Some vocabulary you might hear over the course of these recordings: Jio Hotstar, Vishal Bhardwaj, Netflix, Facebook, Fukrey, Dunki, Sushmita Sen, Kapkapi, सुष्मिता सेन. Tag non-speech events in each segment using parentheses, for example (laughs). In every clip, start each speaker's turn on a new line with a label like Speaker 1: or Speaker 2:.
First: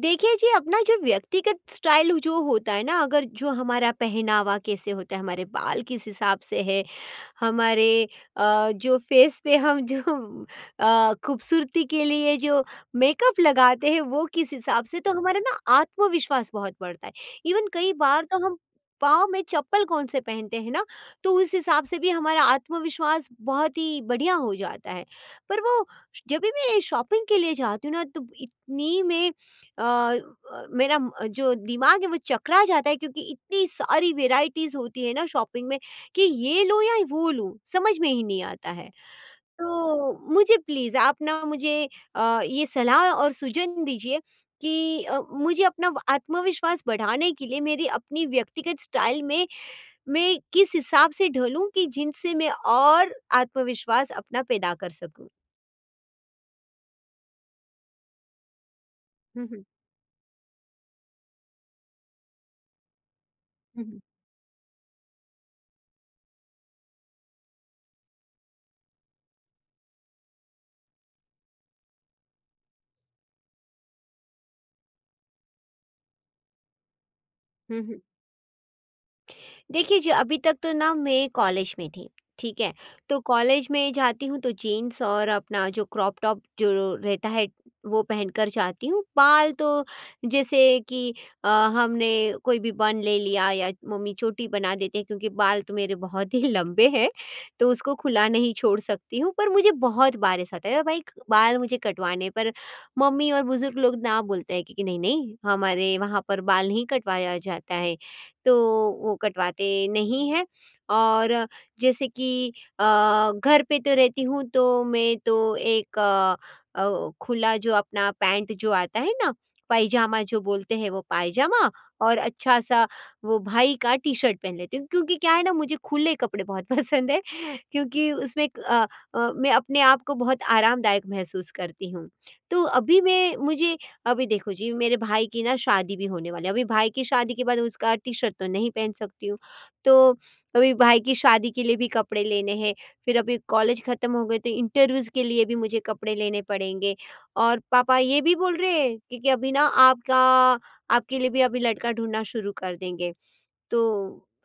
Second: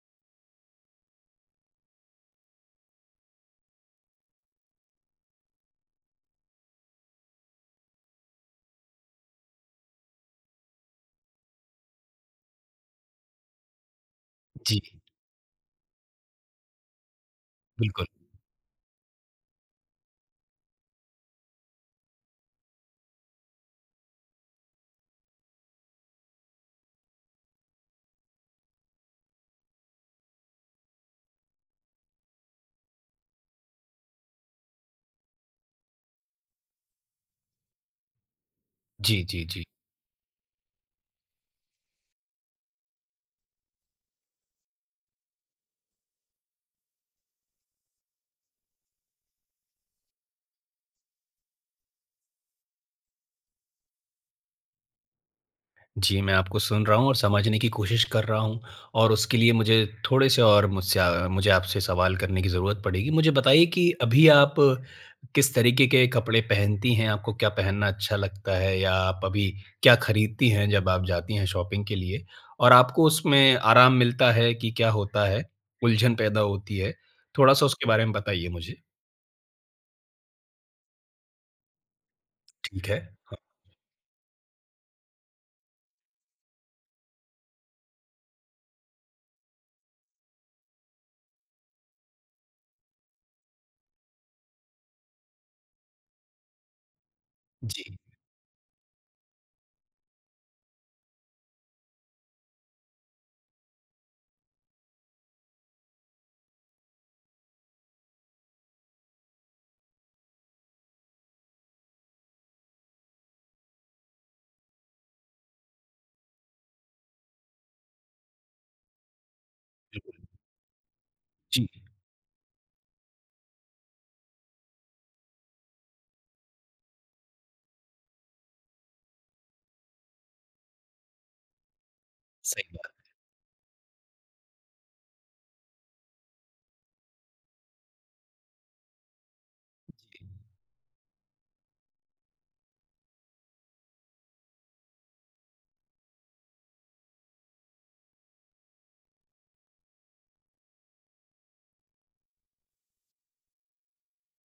Speaker 1: देखिए जी, अपना जो व्यक्तिगत style जो होता है ना, अगर जो हमारा पहनावा कैसे होता है, हमारे बाल किस हिसाब से है, हमारे जो फेस पे हम जो खूबसूरती के लिए जो मेकअप लगाते हैं वो किस
Speaker 2: जी,
Speaker 1: हिसाब से, तो हमारा ना आत्मविश्वास बहुत बढ़ता है। इवन कई
Speaker 2: बिल्कुल।
Speaker 1: बार तो हम पाँव में चप्पल कौन से पहनते हैं ना, तो उस हिसाब से भी हमारा आत्मविश्वास बहुत ही बढ़िया हो जाता है। पर वो जब भी मैं शॉपिंग के लिए जाती हूँ ना, तो इतनी मैं अ, जो दिमाग है वो चकरा जाता है, क्योंकि इतनी सारी वेराइटीज होती है ना शॉपिंग में कि ये लूं या वो लूं समझ में ही नहीं आता है।
Speaker 2: जी, जी, जी।
Speaker 1: तो मुझे प्लीज आप ना मुझे ये सलाह और सुजन दीजिए कि मुझे अपना आत्मविश्वास बढ़ाने के लिए मेरी अपनी व्यक्तिगत स्टाइल में मैं किस हिसाब से ढलूं कि जिनसे मैं और आत्मविश्वास अपना पैदा कर सकूं।
Speaker 2: जी, मैं आपको सुन रहा हूँ और समझने की कोशिश कर रहा हूँ और उसके
Speaker 1: हम्म
Speaker 2: लिए
Speaker 1: हम्म
Speaker 2: मुझे थोड़े-से और मुझसे मुझे आपसे सवाल करने की ज़रूरत पड़ेगी। मुझे बताइए कि
Speaker 1: हम्म
Speaker 2: अभी आप किस तरीके के कपड़े पहनती हैं? आपको क्या पहनना अच्छा लगता है या आप अभी क्या खरीदती हैं जब आप जाती हैं शॉपिंग के लिए? और आपको उसमें आराम मिलता है कि क्या होता है? उलझन पैदा होती है? थोड़ा-सा
Speaker 1: हम्म,
Speaker 2: उसके
Speaker 1: हम्म।
Speaker 2: बारे में बताइए मुझे।
Speaker 1: देखिए जी, अभी तक तो ना मैं कॉलेज में थी, ठीक है?
Speaker 2: ठीक है।
Speaker 1: तो
Speaker 2: हाँ।
Speaker 1: कॉलेज में जाती हूँ तो जीन्स और अपना जो क्रॉप टॉप जो रहता है वो पहनकर जाती हूँ। बाल तो जैसे कि हमने कोई भी बन ले लिया या मम्मी चोटी बना देते हैं, क्योंकि बाल तो मेरे बहुत ही लंबे हैं, तो
Speaker 2: जी,
Speaker 1: उसको खुला नहीं छोड़ सकती हूँ। पर मुझे बहुत बार ऐसा होता है, "अरे भाई, बाल मुझे कटवाने पर मम्मी और बुजुर्ग लोग ना बोलते हैं कि, नहीं नहीं, हमारे वहाँ पर बाल नहीं कटवाया जाता है।" तो वो कटवाते नहीं हैं। और जैसे कि अ, घर पे तो रहती हूँ तो मैं तो एक खुला जो अपना पैंट जो आता है ना, पायजामा जो बोलते हैं, वो
Speaker 2: जी।
Speaker 1: पायजामा और अच्छा सा वो भाई का टी शर्ट पहन लेती हूँ, क्योंकि क्या है ना, मुझे खुले कपड़े बहुत (laughs) पसंद है, क्योंकि उसमें एक, मैं अपने आप को बहुत आरामदायक महसूस करती हूँ। तो
Speaker 2: सही बात।
Speaker 1: अभी मैं मुझे, अभी देखो जी, मेरे भाई की ना शादी भी होने वाली है, अभी भाई की शादी के बाद उसका टी शर्ट तो नहीं पहन सकती हूँ। तो अभी भाई की शादी के लिए भी कपड़े लेने हैं, फिर अभी कॉलेज ख़त्म हो गए तो इंटरव्यूज़ के लिए भी मुझे कपड़े लेने पड़ेंगे। और पापा ये भी बोल रहे हैं कि अभी ना आपका आपके लिए भी अभी लड़का ढूंढना शुरू कर देंगे। तो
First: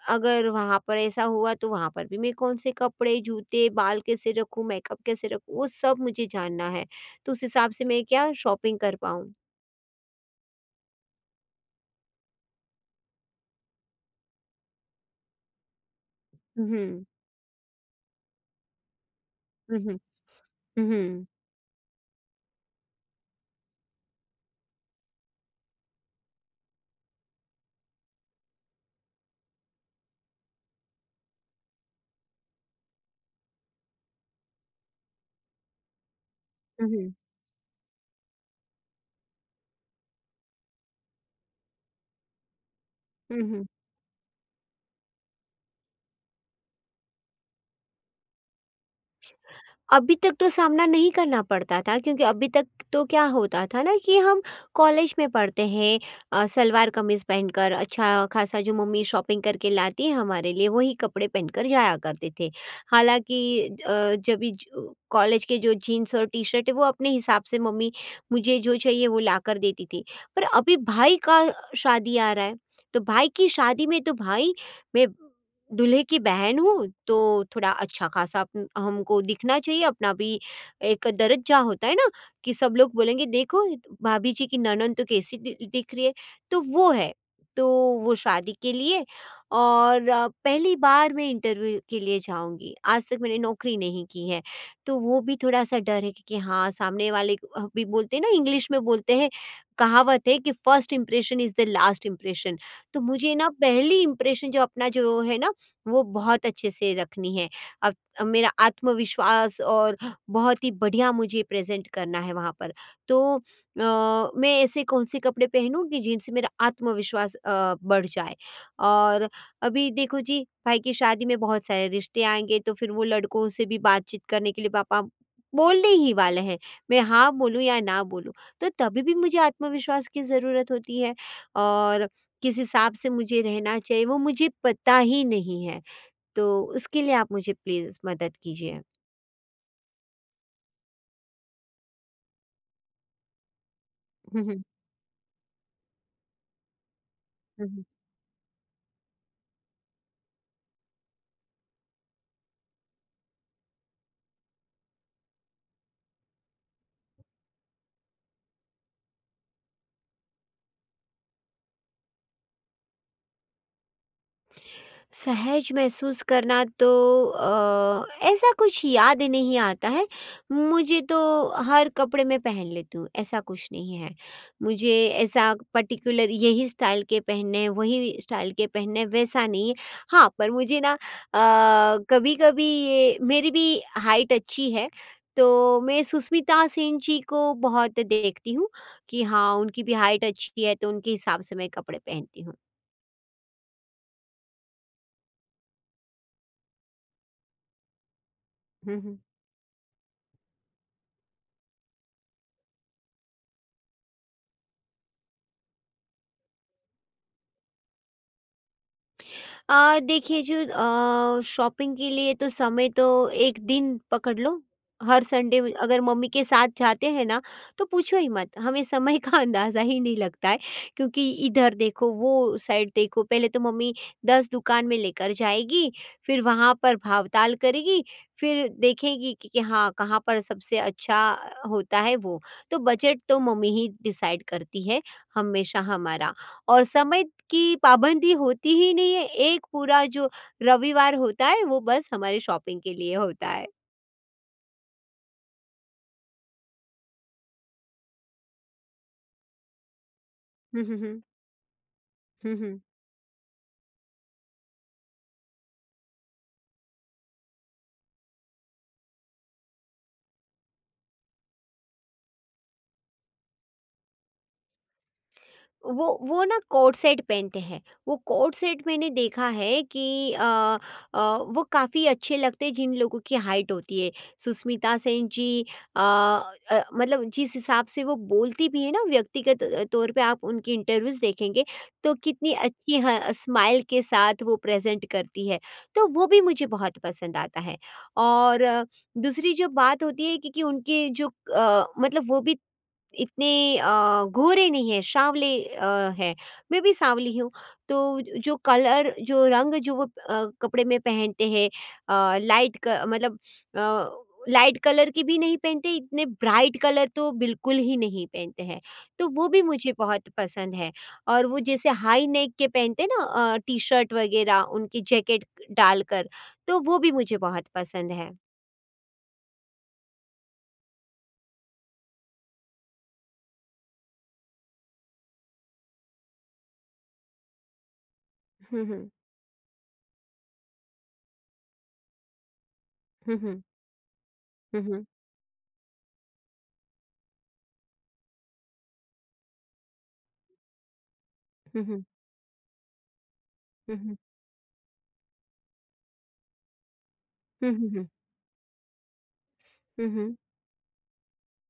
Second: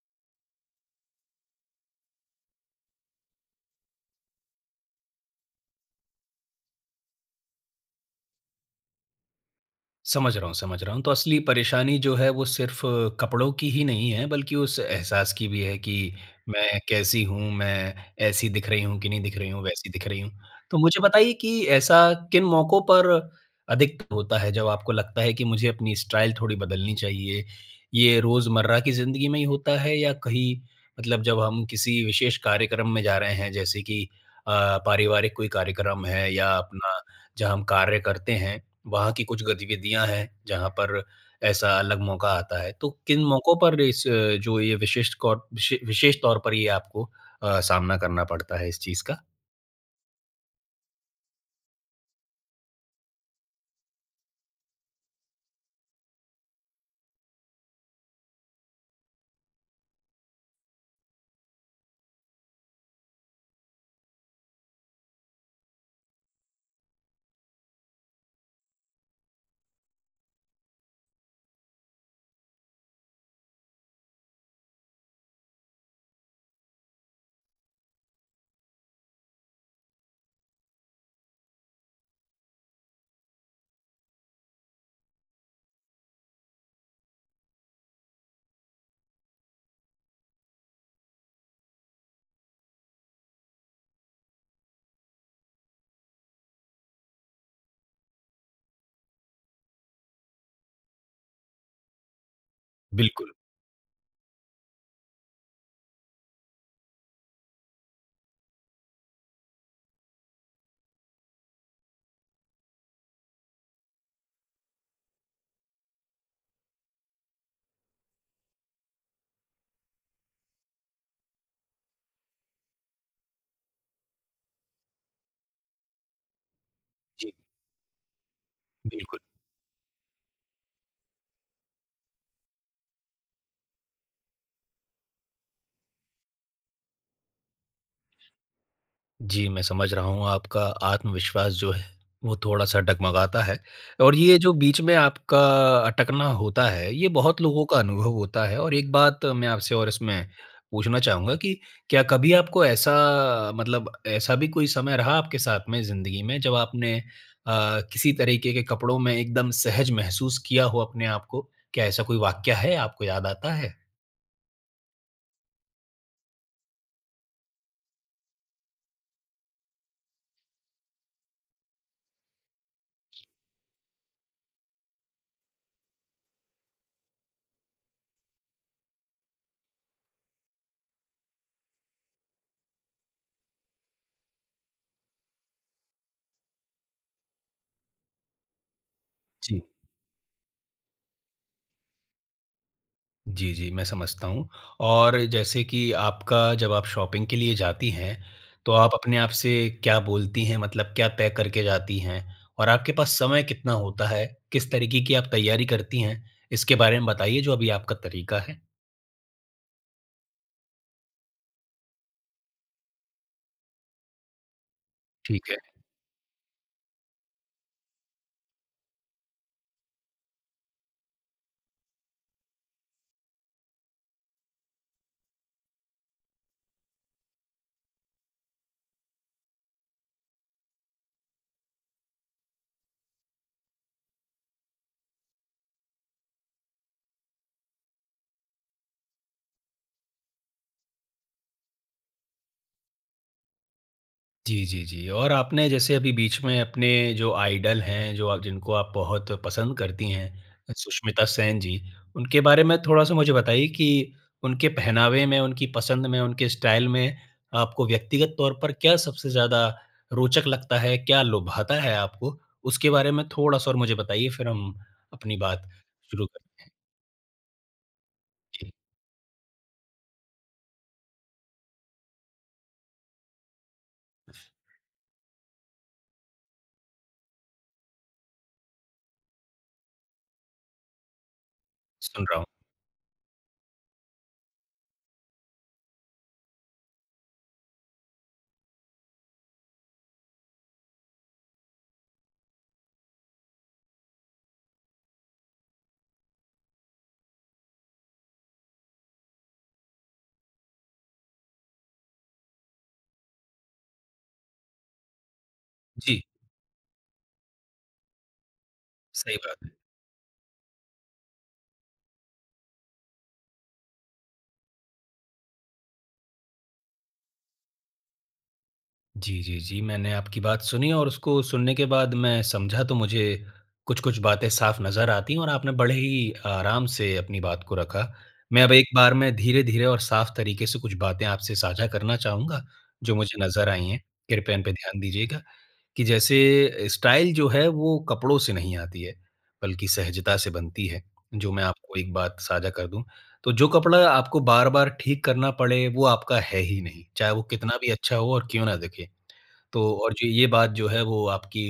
Speaker 1: अगर वहां पर ऐसा हुआ तो वहां पर भी मैं कौन से कपड़े, जूते, बाल कैसे रखूं, मेकअप कैसे रखूं वो सब मुझे जानना है। तो उस हिसाब से मैं क्या शॉपिंग कर पाऊं।
Speaker 2: समझ रहा हूँ, समझ रहा हूँ। तो असली परेशानी जो है वो सिर्फ़ कपड़ों की ही नहीं है बल्कि उस एहसास की भी है कि
Speaker 1: हुँ,
Speaker 2: मैं
Speaker 1: हुँ,
Speaker 2: कैसी हूँ, मैं ऐसी दिख रही हूँ कि नहीं दिख रही हूँ, वैसी
Speaker 1: हुँ,
Speaker 2: दिख रही हूँ। तो मुझे
Speaker 1: उहुँ,
Speaker 2: बताइए कि ऐसा किन मौकों पर अधिक होता है जब आपको लगता है कि मुझे अपनी स्टाइल थोड़ी बदलनी चाहिए? ये रोज़मर्रा की ज़िंदगी में ही होता है या कहीं मतलब जब हम किसी विशेष कार्यक्रम में जा रहे हैं जैसे कि अ, पारिवारिक कोई कार्यक्रम है या अपना
Speaker 1: उहुँ,
Speaker 2: जहाँ हम कार्य करते हैं वहाँ की कुछ गतिविधियाँ हैं, जहाँ पर ऐसा अलग मौका आता है। तो किन मौकों
Speaker 1: उहुँ।
Speaker 2: पर इस जो ये विशिष्ट कौर विशे विशेष तौर पर ये आपको सामना करना पड़ता है इस चीज़ का?
Speaker 1: अभी तक तो सामना नहीं करना पड़ता था, क्योंकि अभी तक तो क्या होता था ना कि हम कॉलेज में पढ़ते हैं, सलवार कमीज़ पहनकर, अच्छा ख़ासा जो मम्मी शॉपिंग करके लाती है हमारे लिए वही कपड़े पहनकर जाया करते थे। हालाँकि अ, जब भी ज कॉलेज के जो जीन्स और टी-शर्ट है वो अपने हिसाब से मम्मी मुझे जो चाहिए वो लाकर देती थी। पर अभी भाई का शादी आ रहा है, तो भाई की शादी में तो भाई, मैं दूल्हे की बहन हूँ, तो थोड़ा अच्छा-खासा अपन हमको दिखना चाहिए, अपना भी एक दरज़्जा होता है ना, कि सब लोग बोलेंगे, "देखो, भाभी जी की ननद तो कैसी दि दिख रही है।" तो वो है, तो वो शादी के लिए। और पहली बार मैं इंटरव्यू के लिए जाऊँगी। आज तक मैंने नौकरी नहीं की है, तो वो भी थोड़ा-सा डर है कि, हाँ, सामने वाले भी बोलते हैं ना, इंग्लिश में बोलते हैं, कहावत है कि, "first impression is the last impression." तो
Speaker 2: बिल्कुल।
Speaker 1: मुझे ना पहली इंप्रेशन जो अपना जो है ना, वो बहुत अच्छे से रखनी है। अब अब मेरा आत्मविश्वास और बहुत ही बढ़िया मुझे प्रेज़ेंट करना है वहाँ पर। तो मैं ऐसे कौन-से कपड़े पहनूँ कि जिनसे मेरा आत्मविश्वास बढ़ जाए। और अभी देखो जी, भाई की शादी में बहुत सारे रिश्ते आएँगे, तो फिर वो लड़कों से भी बातचीत करने के लिए पापा बोलने ही वाले हैं। मैं
Speaker 2: जी,
Speaker 1: हाँ बोलूँ या ना बोलूँ, तो तभी भी
Speaker 2: बिल्कुल।
Speaker 1: मुझे आत्मविश्वास की ज़रूरत होती है। और किस हिसाब से मुझे रहना चाहिए वो मुझे पता ही नहीं है। तो उसके लिए आप मुझे प्लीज़ मदद कीजिए।
Speaker 2: जी, मैं समझ रहा हूँ आपका आत्मविश्वास जो है, वो थोड़ा-सा डगमगाता है और
Speaker 1: (laughs)
Speaker 2: ये
Speaker 1: हुँ,
Speaker 2: जो
Speaker 1: हुँ।
Speaker 2: बीच में आपका अटकना होता है, ये बहुत लोगों
Speaker 1: हुँ,
Speaker 2: का
Speaker 1: हुँ।
Speaker 2: अनुभव होता है और एक बात मैं आपसे और इसमें पूछना चाहूँगा कि क्या कभी आपको ऐसा मतलब ऐसा भी कोई समय रहा आपके साथ में ज़िंदगी में जब आपने किसी तरीके के कपड़ों में एकदम सहज महसूस किया हो अपने आप को? क्या ऐसा कोई वाक़या है, आपको याद आता है?
Speaker 1: सहज महसूस करना तो ऐसा कुछ याद नहीं आता है। मुझे तो हर कपड़े में पहन लेती हूँ, ऐसा कुछ नहीं है। मुझे ऐसा पर्टिकुलर यही स्टाइल के पहनने हैं, वही स्टाइल के पहनने हैं, वैसा नहीं है। हाँ, पर मुझे ना कभी-कभी ये, मेरी भी हाइट अच्छी है, तो मैं सुष्मिता सेन जी को बहुत देखती हूँ कि हाँ,
Speaker 2: जी।
Speaker 1: उनकी भी हाइट अच्छी है, तो उनके हिसाब से मैं कपड़े पहनती हूँ।
Speaker 2: जी, जी, मैं समझता हूँ और जैसे कि आपका जब आप शॉपिंग के लिए जाती हैं, तो
Speaker 1: (laughs)
Speaker 2: आप
Speaker 1: हुँ,
Speaker 2: अपने
Speaker 1: हुँ।
Speaker 2: आप से क्या बोलती हैं? मतलब क्या तय करके जाती हैं? और आपके पास समय कितना होता है? किस तरीके की आप तैयारी करती हैं? इसके बारे में बताइए जो अभी आपका तरीका है।
Speaker 1: देखिए जो शॉपिंग के लिए तो समय तो 1 दिन पकड़ लो, हर
Speaker 2: ठीक है।
Speaker 1: संडे में अगर मम्मी के साथ जाते हैं ना, तो पूछो ही मत, हमें समय का अंदाज़ा ही नहीं लगता है, क्योंकि इधर देखो, वो साइड देखो, पहले तो मम्मी 10 दुकान में लेकर जाएगी, फिर वहाँ पर भाव-ताल करेगी, फिर देखेगी कि, हाँ, कहाँ पर सबसे अच्छा होता है वो। तो बजट तो मम्मी ही डिसाइड करती है हमेशा हमारा। और समय की पाबंदी होती ही नहीं है, एक पूरा जो रविवार होता है वो बस हमारे शॉपिंग के लिए होता है।
Speaker 2: जी, जी, जी। और आपने जैसे अभी बीच में अपने जो आइडल हैं, जो आप जिनको आप बहुत पसंद करती हैं,
Speaker 1: हुँ, हुँ, हुँ।
Speaker 2: सुष्मिता सेन जी, उनके
Speaker 1: हुँ,
Speaker 2: बारे में
Speaker 1: हुँ।
Speaker 2: थोड़ा-सा मुझे बताइए कि उनके पहनावे में, उनकी पसंद में, उनके स्टाइल में आपको व्यक्तिगत तौर पर क्या सबसे ज़्यादा रोचक लगता है? क्या लुभाता है आपको? उसके बारे में थोड़ा-सा और मुझे बताइए, फिर हम अपनी बात शुरू
Speaker 1: वो ना
Speaker 2: करते हैं।
Speaker 1: कोट सेट पहनते हैं, वो कोट
Speaker 2: जी,
Speaker 1: सेट मैंने देखा है कि वो काफ़ी अच्छे लगते हैं जिन लोगों की हाइट होती है, सुष्मिता सेन जी, मतलब जिस हिसाब से वो बोलती भी है ना, व्यक्तिगत तौर पे आप उनकी इंटरव्यूज देखेंगे तो
Speaker 2: सुन रहा हूँ।
Speaker 1: कितनी अच्छी स्माइल के साथ वो प्रेजेंट करती है, तो वो भी मुझे बहुत पसंद आता है। और दूसरी जो बात होती है कि, उनके जो मतलब वो भी इतने गोरे नहीं हैं, साँवले हैं। मैं भी साँवली हूँ, तो जो कलर, जो रंग जो वो कपड़े में पहनते हैं, अ, लाइट क मतलब अ, लाइट कलर के भी नहीं पहनते,
Speaker 2: जी,
Speaker 1: इतने ब्राइट कलर तो बिल्कुल ही नहीं पहनते हैं। तो
Speaker 2: सही
Speaker 1: वो भी
Speaker 2: बात है।
Speaker 1: मुझे बहुत पसंद है। और वो जैसे हाई नेक के पहनते हैं ना, टी-शर्ट वगैरह, उनकी जैकेट डालकर, तो वो भी मुझे बहुत पसंद है।
Speaker 2: जी, जी, जी। मैंने आपकी बात सुनी और उसको सुनने के बाद मैं समझा तो मुझे कुछ-कुछ बातें साफ़ नज़र आती हैं और आपने बड़े ही आराम से अपनी बात को रखा। मैं अब
Speaker 1: हुँ,
Speaker 2: एक
Speaker 1: हुँ।
Speaker 2: बार में धीरे-धीरे और साफ़ तरीके से कुछ बातें आपसे साझा करना चाहूँगा, जो मुझे
Speaker 1: हुँ, हुँ।
Speaker 2: नज़र आई हैं। कृपया इन पे
Speaker 1: हुँ,
Speaker 2: ध्यान
Speaker 1: हुँ।
Speaker 2: दीजिएगा कि जैसे स्टाइल जो है वो कपड़ों से नहीं आती है, बल्कि सहजता से बनती है, जो मैं
Speaker 1: हुँ,
Speaker 2: आपको
Speaker 1: हुँ।
Speaker 2: एक बात साझा कर दूँ। तो जो
Speaker 1: हुँ,
Speaker 2: कपड़ा
Speaker 1: हुँ।
Speaker 2: आपको बार-बार ठीक करना पड़े, वो आपका है ही नहीं, चाहे वो
Speaker 1: हुँ,
Speaker 2: कितना
Speaker 1: हुँ,
Speaker 2: भी
Speaker 1: हुँ।
Speaker 2: अच्छा हो और क्यों ना दिखे। तो
Speaker 1: हुँ,
Speaker 2: और जो
Speaker 1: हुँ।
Speaker 2: ये बात जो है वो आपकी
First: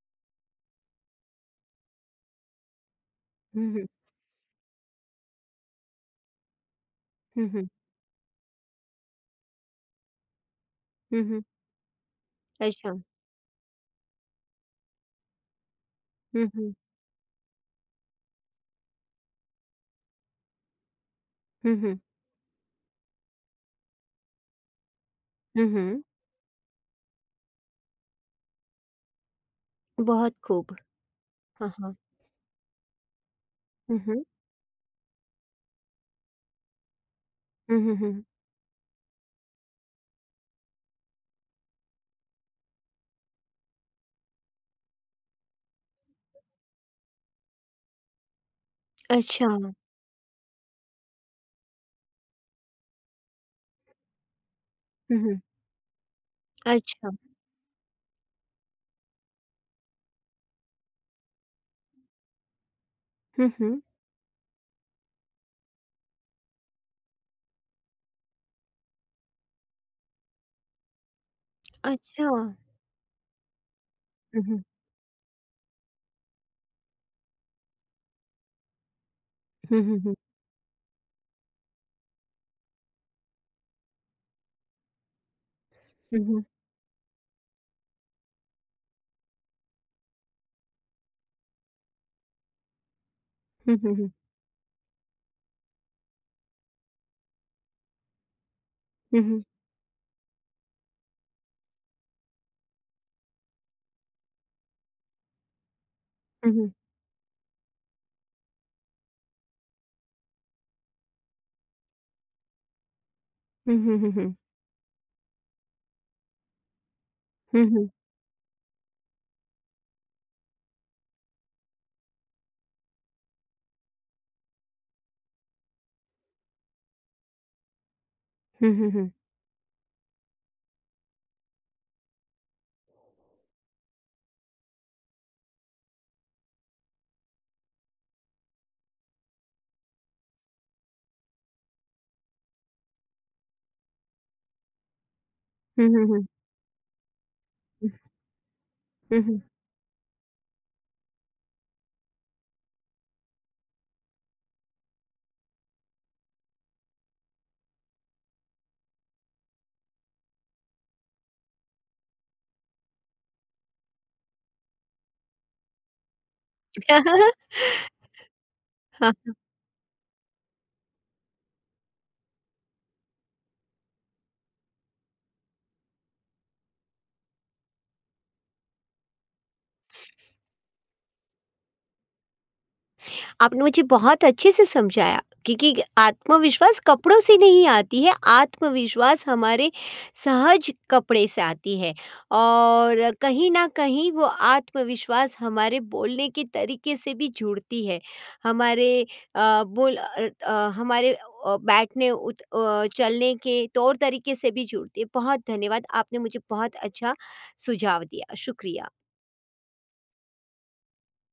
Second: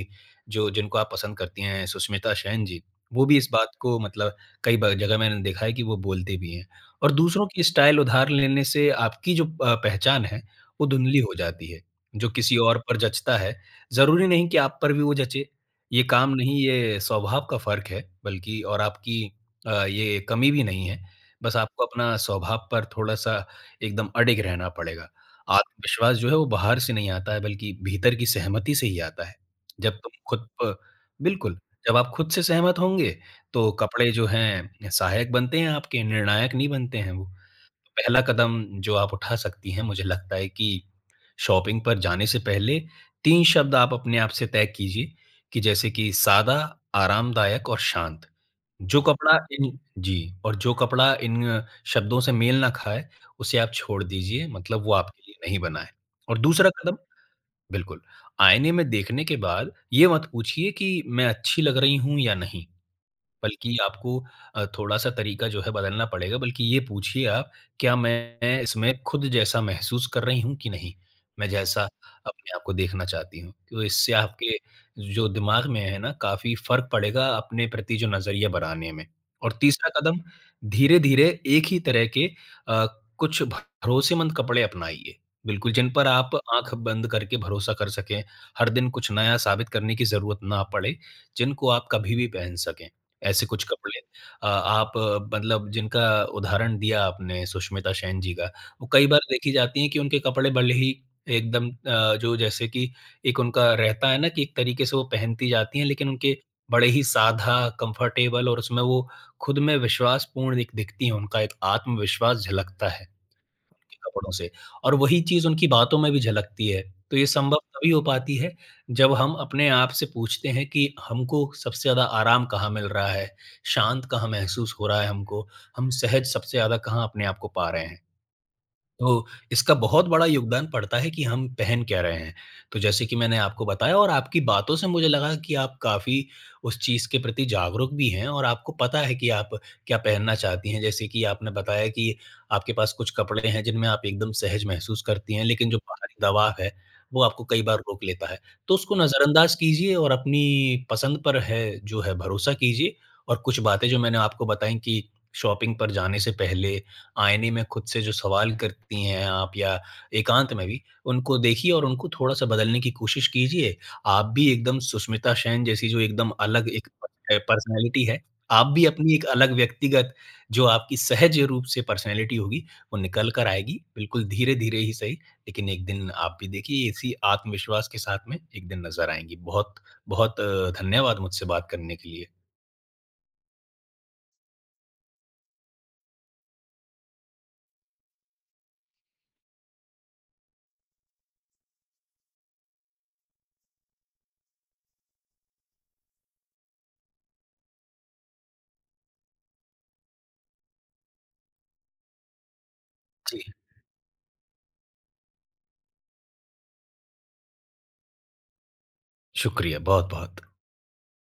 Speaker 2: जो जिनको आप पसंद करती हैं सुष्मिता सेन जी, वो भी इस बात
Speaker 1: हुँ, हुँ।
Speaker 2: को मतलब कई ब जगह मैंने देखा है कि वो बोलते भी हैं। और दूसरों
Speaker 1: हुँ,
Speaker 2: की
Speaker 1: हुँ।
Speaker 2: स्टाइल उधार लेने से आपकी पहचान है, वो धुंधली
Speaker 1: हुँ,
Speaker 2: हो
Speaker 1: हुँ।
Speaker 2: जाती है। जो किसी और
Speaker 1: अच्छा।
Speaker 2: पर जचता है, ज़रूरी नहीं कि आप पर भी वो जचे। ये काम
Speaker 1: हुँ,
Speaker 2: नहीं,
Speaker 1: हुँ।
Speaker 2: ये स्वभाव का फ़र्क है बल्कि और आपकी ये कमी भी नहीं है। बस
Speaker 1: हुँ,
Speaker 2: आपको
Speaker 1: हुँ।
Speaker 2: अपना स्वभाव पर थोड़ा-सा एकदम अडिग रहना पड़ेगा।
Speaker 1: हुँ, हुँ।
Speaker 2: आत्मविश्वास जो है वो बाहर से नहीं आता है बल्कि भीतर की सहमति से ही आता है। जब तुम
Speaker 1: बहुत
Speaker 2: खुद प
Speaker 1: खूब।
Speaker 2: बिल्कुल,
Speaker 1: हाँ,
Speaker 2: जब
Speaker 1: हाँ।
Speaker 2: आप खुद से सहमत होंगे तो
Speaker 1: हुँ,
Speaker 2: कपड़े
Speaker 1: हुँ।
Speaker 2: जो हैं सहायक बनते हैं आपके, निर्णायक नहीं बनते हैं वो।
Speaker 1: हुँ, हुँ,
Speaker 2: पहला
Speaker 1: हुँ।
Speaker 2: कदम जो आप उठा सकती हैं मुझे लगता है कि शॉपिंग पर जाने से पहले 3 शब्द आप अपने आप से तय कीजिए कि जैसे कि सादा, आरामदायक और शांत। जो कपड़ा
Speaker 1: अच्छा।
Speaker 2: इन जी और जो कपड़ा इन शब्दों से मेल ना खाए, उसे आप छोड़ दीजिए मतलब वो
Speaker 1: हुँ,
Speaker 2: आपके लिए
Speaker 1: हुँ।
Speaker 2: नहीं बना है। और दूसरा कदम
Speaker 1: अच्छा।
Speaker 2: बिल्कुल, आईने में देखने के बाद ये मत पूछिए कि मैं अच्छी लग रही हूँ या नहीं।
Speaker 1: हुँ,
Speaker 2: बल्कि
Speaker 1: हुँ।
Speaker 2: आपको थोड़ा-सा तरीका जो है बदलना पड़ेगा, बल्कि ये पूछिए आप, क्या मैं इसमें खुद जैसा महसूस कर रही हूँ कि नहीं? मैं जैसा
Speaker 1: अच्छा।
Speaker 2: अपने आप को देखना चाहती हूँ। तो इससे
Speaker 1: हुँ,
Speaker 2: आपके
Speaker 1: हुँ।
Speaker 2: जो दिमाग में है ना, काफ़ी फ़र्क पड़ेगा अपने प्रति जो नज़रिया बनाने में। और
Speaker 1: हुँ,
Speaker 2: तीसरा
Speaker 1: हुँ, हुँ।
Speaker 2: कदम, धीरे-धीरे एक ही तरह के अ, कुछ भरोसेमंद कपड़े अपनाइए। बिल्कुल, जिन पर
Speaker 1: हुँ,
Speaker 2: आप
Speaker 1: हुँ।
Speaker 2: आँख बंद करके भरोसा कर सकें, हर दिन कुछ नया साबित करने की ज़रूरत ना पड़े, जिनको आप कभी भी पहन सकें। ऐसे कुछ
Speaker 1: हुँ, हुँ,
Speaker 2: कपड़े
Speaker 1: हुँ।
Speaker 2: मतलब जिनका उदाहरण दिया आपने सुष्मिता सेन जी का, वो कई बार
Speaker 1: हुँ, हुँ।
Speaker 2: देखी जाती हैं कि उनके कपड़े भले ही एकदम जो जैसे कि एक उनका रहता है ना कि एक तरीके से वो पहनती जाती हैं, लेकिन उनके
Speaker 1: हुँ, हुँ।
Speaker 2: बड़े ही सादा, कंफर्टेबल और उसमें वो खुद में विश्वासपूर्ण एक दिखती हैं, उनका एक आत्मविश्वास झलकता है।
Speaker 1: हुँ,
Speaker 2: के
Speaker 1: हुँ, हुँ,
Speaker 2: कपड़ों
Speaker 1: हुँ।
Speaker 2: से और वही चीज़ उनकी बातों में भी झलकती है। तो ये संभव
Speaker 1: हुँ,
Speaker 2: तभी
Speaker 1: हुँ।
Speaker 2: हो पाती है जब हम अपने आप से पूछते हैं कि हमको सबसे ज़्यादा आराम कहाँ मिल रहा है? शांत कहाँ महसूस हो रहा है हमको? हम सहज सबसे ज़्यादा कहाँ अपने आप को पा रहे हैं?
Speaker 1: हुँ, हुँ, हुँ।
Speaker 2: तो इसका बहुत बड़ा योगदान पड़ता है कि हम पहन क्या रहे हैं। तो जैसे कि मैंने आपको बताया और आपकी बातों से मुझे लगा कि आप काफ़ी उस चीज़ के प्रति जागरूक भी हैं और आपको पता है कि आप क्या पहनना चाहती हैं। जैसे कि आपने बताया कि आपके पास कुछ कपड़े हैं जिनमें आप एकदम सहज महसूस करती हैं, लेकिन जो
Speaker 1: हुँ, हुँ,
Speaker 2: बाहरी
Speaker 1: हुँ।
Speaker 2: दबाव है, वो आपको कई बार रोक लेता है। तो उसको
Speaker 1: हुँ, हुँ, हुँ।
Speaker 2: नज़रअंदाज कीजिए और अपनी पसंद पर है जो है भरोसा कीजिए और कुछ बातें जो मैंने आपको बताई कि शॉपिंग पर जाने से पहले आईने में खुद से जो सवाल करती हैं आप या एकांत में भी, उनको देखिए और उनको थोड़ा-सा बदलने की कोशिश कीजिए। आप भी एकदम सुष्मिता सेन जैसी जो एकदम अलग एक
Speaker 1: (laughs)
Speaker 2: पर्सनैलिटी है, आप भी अपनी एक अलग व्यक्तिगत जो आपकी सहज रूप से पर्सनैलिटी होगी, वो निकल कर आएगी। बिल्कुल धीरे-धीरे ही सही, लेकिन एक दिन आप भी देखिए इसी आत्मविश्वास के साथ में एक दिन नज़र आएँगी। बहुत धन्यवाद मुझसे बात करने के लिए।
Speaker 1: आपने मुझे बहुत अच्छे से समझाया, क्योंकि आत्मविश्वास कपड़ों से नहीं आती है, आत्मविश्वास हमारे सहज कपड़े से आती है और कहीं न कहीं वो आत्मविश्वास हमारे बोलने के तरीके से भी जुड़ती है। हमारे हमारे चलने
Speaker 2: जी,
Speaker 1: के तौर तरीके से भी जुड़ती है। बहुत धन्यवाद, आपने मुझे बहुत अच्छा सुझाव दिया। शुक्रिया।
Speaker 2: शुक्रिया बहुत-बहुत।